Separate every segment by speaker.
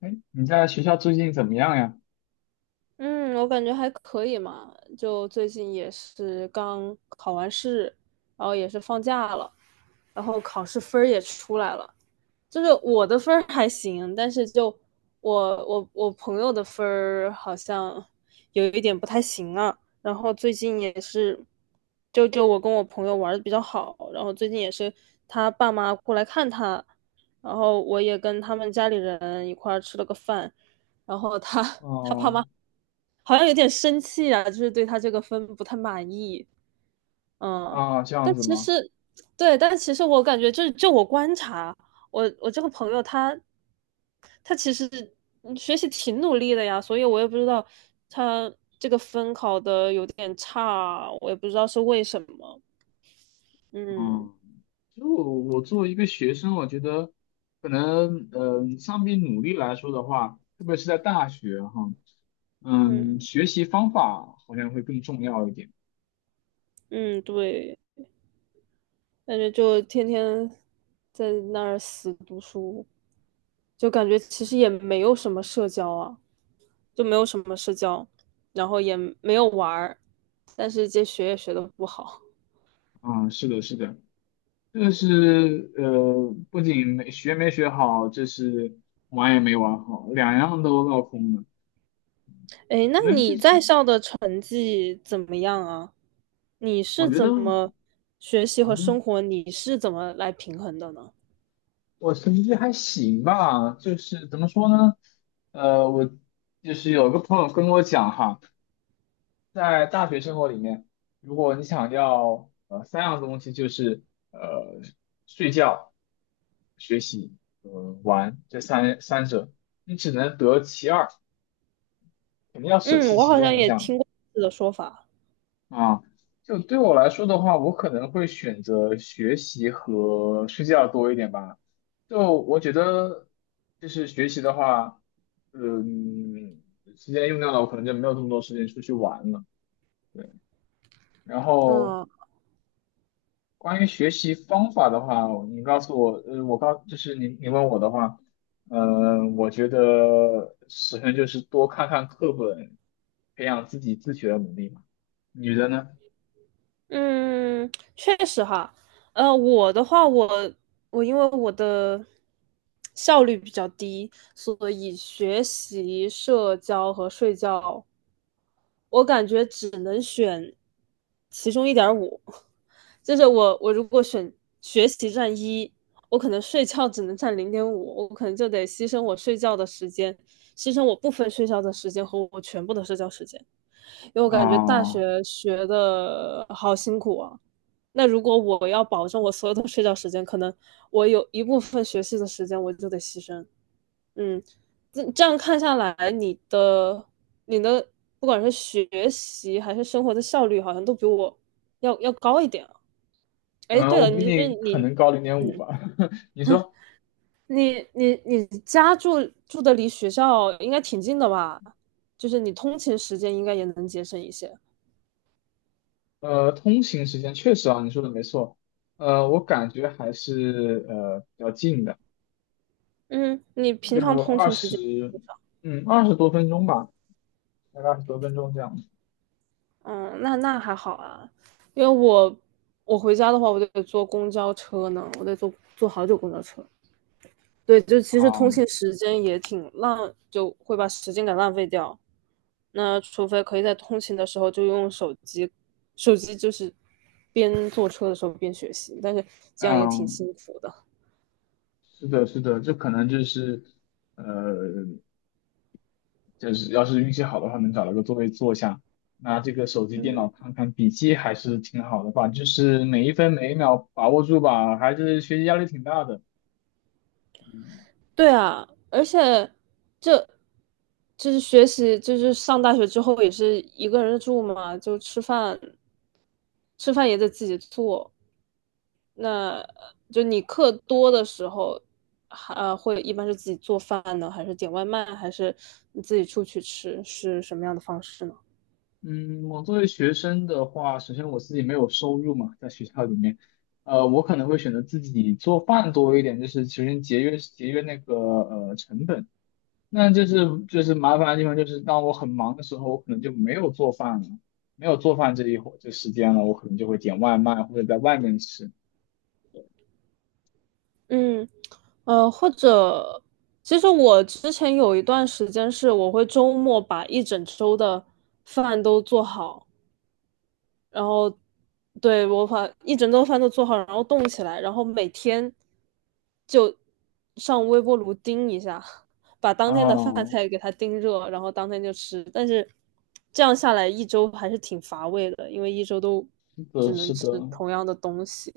Speaker 1: 哎，你在学校最近怎么样呀？
Speaker 2: 嗯，我感觉还可以嘛，就最近也是刚考完试，然后也是放假了，然后考试分儿也出来了，就是我的分儿还行，但是就我朋友的分儿好像有一点不太行啊，然后最近也是，就我跟我朋友玩的比较好，然后最近也是他爸妈过来看他，然后我也跟他们家里人一块儿吃了个饭。然后他 他爸
Speaker 1: 哦。
Speaker 2: 妈好像有点生气啊，就是对他这个分不太满意。嗯，
Speaker 1: 啊，这样
Speaker 2: 但
Speaker 1: 子
Speaker 2: 其
Speaker 1: 吗？
Speaker 2: 实，对，但其实我感觉就，就我观察，我这个朋友他他其实学习挺努力的呀，所以我也不知道他这个分考的有点差，我也不知道是为什么。嗯
Speaker 1: 嗯，就我作为一个学生，我觉得可能，相比努力来说的话，特别是在大学哈，
Speaker 2: 嗯
Speaker 1: 学习方法好像会更重要一点。
Speaker 2: 嗯，对，感觉就天天在那儿死读书。就感觉其实也没有什么社交啊，就没有什么社交，然后也没有玩儿，但是这学也学的不好。
Speaker 1: 嗯，是的，是的，这是不仅没学好，这是玩也没玩好，两样都落空了。
Speaker 2: 哎，那
Speaker 1: 可能这
Speaker 2: 你
Speaker 1: 是
Speaker 2: 在校的成绩怎么样啊？你
Speaker 1: 我
Speaker 2: 是
Speaker 1: 觉得，
Speaker 2: 怎
Speaker 1: 嗯
Speaker 2: 么学习和
Speaker 1: 哼。
Speaker 2: 生活，你是怎么来平衡的呢？
Speaker 1: 我成绩还行吧，就是怎么说呢？我就是有个朋友跟我讲哈，在大学生活里面，如果你想要三样东西，就是呃睡觉、学习、呃玩这三者，你只能得其二，肯定要舍
Speaker 2: 嗯，
Speaker 1: 弃
Speaker 2: 我
Speaker 1: 其
Speaker 2: 好像
Speaker 1: 中一
Speaker 2: 也
Speaker 1: 项。
Speaker 2: 听过类似的说法。
Speaker 1: 啊，就对我来说的话，我可能会选择学习和睡觉多一点吧。就我觉得，就是学习的话，嗯，时间用掉了，我可能就没有这么多时间出去玩了。然后
Speaker 2: 嗯。
Speaker 1: 关于学习方法的话，你告诉我，呃，我告，就是你问我的话，我觉得首先就是多看看课本，培养自己自学的能力嘛。你觉得呢？
Speaker 2: 嗯，确实哈，我的话，我我因为我的效率比较低，所以学习、社交和睡觉，我感觉只能选其中一点五。就是我如果选学习占一，我可能睡觉只能占零点五，我可能就得牺牲我睡觉的时间，牺牲我部分睡觉的时间和我全部的社交时间。因为我感觉大
Speaker 1: 啊、
Speaker 2: 学学的好辛苦啊。那如果我要保证我所有的睡觉时间，可能我有一部分学习的时间我就得牺牲。嗯，这样看下来，你的不管是学习还是生活的效率，好像都比我要高一点啊。哎，
Speaker 1: 嗯，
Speaker 2: 对
Speaker 1: 我
Speaker 2: 了，
Speaker 1: 比
Speaker 2: 你是
Speaker 1: 你可
Speaker 2: 你，
Speaker 1: 能高0.5
Speaker 2: 嗯，
Speaker 1: 吧。你说，
Speaker 2: 你家住的离学校应该挺近的吧？就是你通勤时间应该也能节省一些。
Speaker 1: 通行时间确实啊，你说的没错。我感觉还是比较近的，
Speaker 2: 嗯，你平常
Speaker 1: 就
Speaker 2: 通
Speaker 1: 二
Speaker 2: 勤时间
Speaker 1: 十，
Speaker 2: 多少？
Speaker 1: 嗯，二十多分钟吧，大概二十多分钟这样。
Speaker 2: 嗯，那那还好啊，因为我我回家的话，我得坐公交车呢，我得坐好久公交车。对，就其实通
Speaker 1: 嗯
Speaker 2: 勤时间也挺浪，就会把时间给浪费掉。那除非可以在通勤的时候就用手机，手机就是边坐车的时候边学习，但是这样也挺
Speaker 1: 嗯，
Speaker 2: 辛苦的。
Speaker 1: 是的，是的，这可能就是，呃，就是要是运气好的话，能找到个座位坐下，拿这个手机、电
Speaker 2: 嗯。
Speaker 1: 脑看看笔记，还是挺好的吧。就是每一分每一秒把握住吧，还是学习压力挺大的。
Speaker 2: 对啊，而且这就是学习，就是上大学之后也是一个人住嘛，就吃饭也得自己做。那就你课多的时候，还会一般是自己做饭呢，还是点外卖，还是你自己出去吃，是什么样的方式呢？
Speaker 1: 嗯，我作为学生的话，首先我自己没有收入嘛，在学校里面，我可能会选择自己做饭多一点，就是首先节约节约那个成本。那就是麻烦的地方就是，当我很忙的时候，我可能就没有做饭了，没有做饭这一会这时间了，我可能就会点外卖或者在外面吃。
Speaker 2: 嗯，呃，或者其实我之前有一段时间是我会周末把一整周的饭都做好。然后对我把一整顿饭都做好，然后冻起来，然后每天就上微波炉叮一下，把当天的饭
Speaker 1: 啊，
Speaker 2: 菜给它叮热，然后当天就吃。但是这样下来一周还是挺乏味的，因为一周都
Speaker 1: 是的，
Speaker 2: 只能
Speaker 1: 是
Speaker 2: 吃
Speaker 1: 的。
Speaker 2: 同样的东西。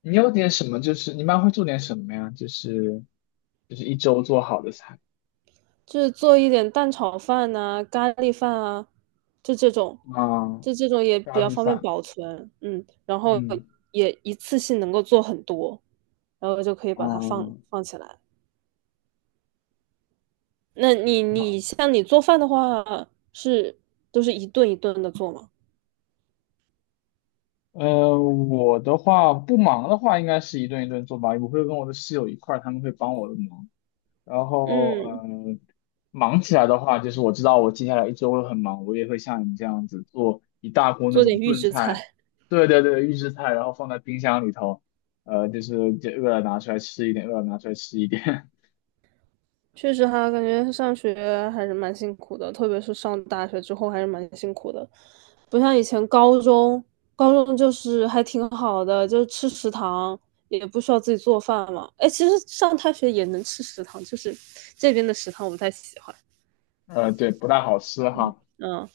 Speaker 1: 你有点什么？就是你一般会做点什么呀？就是一周做好的菜
Speaker 2: 就是做一点蛋炒饭呐、咖喱饭啊，就这种，
Speaker 1: 啊，
Speaker 2: 就这种也比
Speaker 1: 咖
Speaker 2: 较
Speaker 1: 喱
Speaker 2: 方便
Speaker 1: 饭，
Speaker 2: 保存，嗯，然后
Speaker 1: 嗯。
Speaker 2: 也一次性能够做很多，然后就可以把它放
Speaker 1: 啊，
Speaker 2: 放起来。那你
Speaker 1: 好，
Speaker 2: 你像你做饭的话，是都是一顿一顿的做吗？
Speaker 1: 我的话不忙的话，应该是一顿一顿做吧。我会跟我的室友一块儿，他们会帮我的忙。然后，
Speaker 2: 嗯，
Speaker 1: 忙起来的话，就是我知道我接下来一周会很忙，我也会像你这样子做一大锅那
Speaker 2: 做点
Speaker 1: 种
Speaker 2: 预
Speaker 1: 炖
Speaker 2: 制
Speaker 1: 菜，
Speaker 2: 菜。
Speaker 1: 对对对，预制菜，然后放在冰箱里头，就是就饿了拿出来吃一点，饿了拿出来吃一点。
Speaker 2: 确实哈，感觉上学还是蛮辛苦的，特别是上大学之后还是蛮辛苦的，不像以前高中，高中就是还挺好的，就是吃食堂也不需要自己做饭嘛。哎，其实上大学也能吃食堂，就是这边的食堂我不太喜欢。
Speaker 1: 对，不大好吃哈，
Speaker 2: 嗯，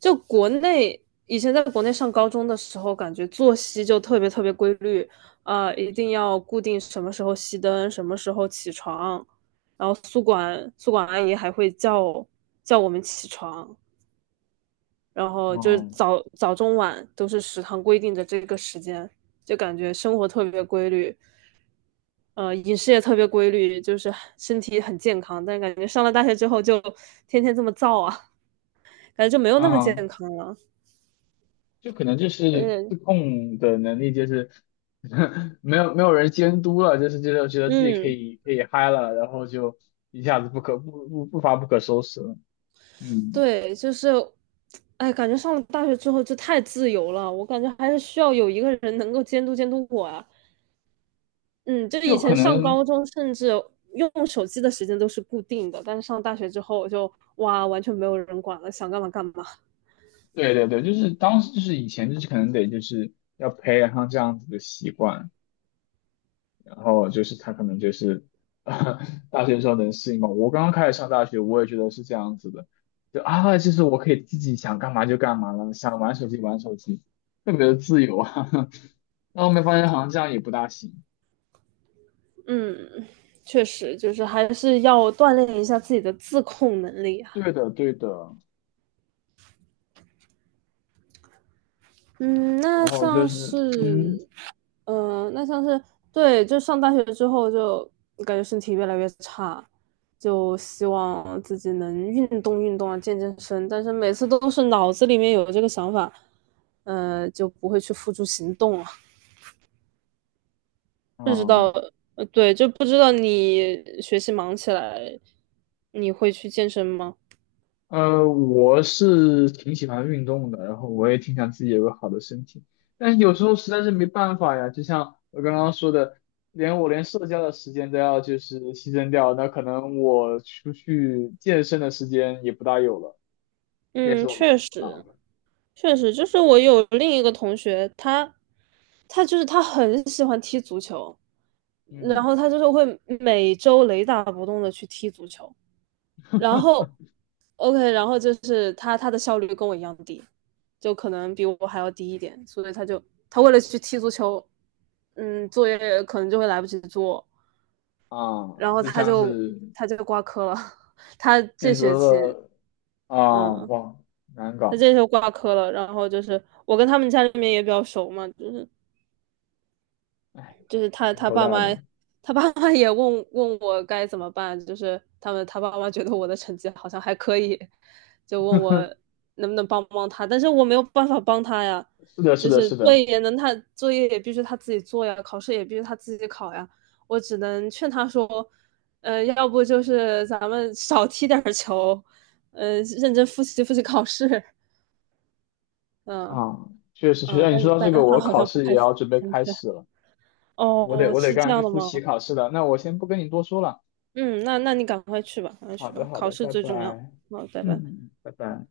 Speaker 2: 就国内以前在国内上高中的时候，感觉作息就特别特别规律，啊，一定要固定什么时候熄灯，什么时候起床，然后宿管阿姨还会叫我们起床，然后就是
Speaker 1: 嗯
Speaker 2: 早早中晚都是食堂规定的这个时间，就感觉生活特别规律，呃，饮食也特别规律，就是身体很健康，但感觉上了大学之后就天天这么造啊，感觉就没有
Speaker 1: 嗯。
Speaker 2: 那么健
Speaker 1: 啊，
Speaker 2: 康了。
Speaker 1: 就可能就是
Speaker 2: 呃，
Speaker 1: 自控的能力，就是 没有人监督了，就是觉得自己可
Speaker 2: 嗯，
Speaker 1: 以可以嗨了，然后就一下子不可不不不发不可收拾了。嗯，
Speaker 2: 对，就是，哎，感觉上了大学之后就太自由了，我感觉还是需要有一个人能够监督我啊。嗯，就是以
Speaker 1: 就可
Speaker 2: 前上
Speaker 1: 能
Speaker 2: 高中，甚至用手机的时间都是固定的，但是上大学之后我就哇，完全没有人管了，想干嘛干嘛。
Speaker 1: 对对对，就是当时就是以前就是可能得就是要培养上这样子的习惯。然后就是他可能就是，大学的时候能适应嘛。我刚刚开始上大学，我也觉得是这样子的，就啊，就是我可以自己想干嘛就干嘛了，想玩手机玩手机，特别的自由啊。然后后面发现好像这样也不大行。
Speaker 2: 嗯，确实就是还是要锻炼一下自己的自控能力啊。
Speaker 1: 对的，对的。
Speaker 2: 嗯，
Speaker 1: 然
Speaker 2: 那
Speaker 1: 后就
Speaker 2: 像是
Speaker 1: 是，嗯，
Speaker 2: 嗯、那像是对，就上大学之后就感觉身体越来越差，就希望自己能运动运动啊，健健身。但是每次都是脑子里面有这个想法，就不会去付诸行动了。不知
Speaker 1: 啊，
Speaker 2: 道，呃，对，就不知道你学习忙起来，你会去健身吗？
Speaker 1: 我是挺喜欢运动的，然后我也挺想自己有个好的身体，但是有时候实在是没办法呀。就像我刚刚说的，连我连社交的时间都要就是牺牲掉，那可能我出去健身的时间也不大有了，这也
Speaker 2: 嗯，
Speaker 1: 是我蛮
Speaker 2: 确
Speaker 1: 苦恼
Speaker 2: 实，
Speaker 1: 的。
Speaker 2: 确实，就是我有另一个同学，他，他就是他很喜欢踢足球。然
Speaker 1: 嗯，
Speaker 2: 后他就是会每周雷打不动的去踢足球，然后 OK,然后就是他的效率跟我一样低，就可能比我还要低一点，所以他就他为了去踢足球，嗯，作业可能就会来不及做，
Speaker 1: 啊，
Speaker 2: 然后
Speaker 1: 就
Speaker 2: 他
Speaker 1: 像
Speaker 2: 就
Speaker 1: 是
Speaker 2: 他就挂科了，他这
Speaker 1: 选
Speaker 2: 学
Speaker 1: 择
Speaker 2: 期
Speaker 1: 了啊，
Speaker 2: 嗯。
Speaker 1: 哇，难
Speaker 2: 他
Speaker 1: 搞，
Speaker 2: 这时候挂科了，然后就是我跟他们家里面也比较熟嘛，就是
Speaker 1: 哎，
Speaker 2: 就是他
Speaker 1: 挺
Speaker 2: 他
Speaker 1: 头
Speaker 2: 爸
Speaker 1: 大
Speaker 2: 妈，
Speaker 1: 的。
Speaker 2: 他爸妈也问我该怎么办，就是他爸妈觉得我的成绩好像还可以，就问我 能不能帮他，但是我没有办法帮他呀，
Speaker 1: 是的，是
Speaker 2: 就
Speaker 1: 的，
Speaker 2: 是
Speaker 1: 是
Speaker 2: 作
Speaker 1: 的。
Speaker 2: 业也能他作业也必须他自己做呀，考试也必须他自己考呀，我只能劝他说，呃，要不就是咱们少踢点球，呃，认真复习考试，嗯、
Speaker 1: 啊，确实确
Speaker 2: 嗯，
Speaker 1: 实，哎你说
Speaker 2: 但
Speaker 1: 到这
Speaker 2: 但
Speaker 1: 个，
Speaker 2: 是他
Speaker 1: 我
Speaker 2: 好
Speaker 1: 考
Speaker 2: 像不
Speaker 1: 试也
Speaker 2: 太
Speaker 1: 要准备
Speaker 2: 听
Speaker 1: 开
Speaker 2: 劝。
Speaker 1: 始了，我得
Speaker 2: 哦，
Speaker 1: 我得
Speaker 2: 是这
Speaker 1: 赶
Speaker 2: 样
Speaker 1: 紧去
Speaker 2: 的
Speaker 1: 复习
Speaker 2: 吗？
Speaker 1: 考试了。那我先不跟你多说了。
Speaker 2: 嗯，那那你赶快去吧，赶快
Speaker 1: 好
Speaker 2: 去吧，
Speaker 1: 的好
Speaker 2: 考
Speaker 1: 的，
Speaker 2: 试
Speaker 1: 拜
Speaker 2: 最
Speaker 1: 拜。
Speaker 2: 重要。好，拜
Speaker 1: 嗯，
Speaker 2: 拜。
Speaker 1: 嗯拜拜。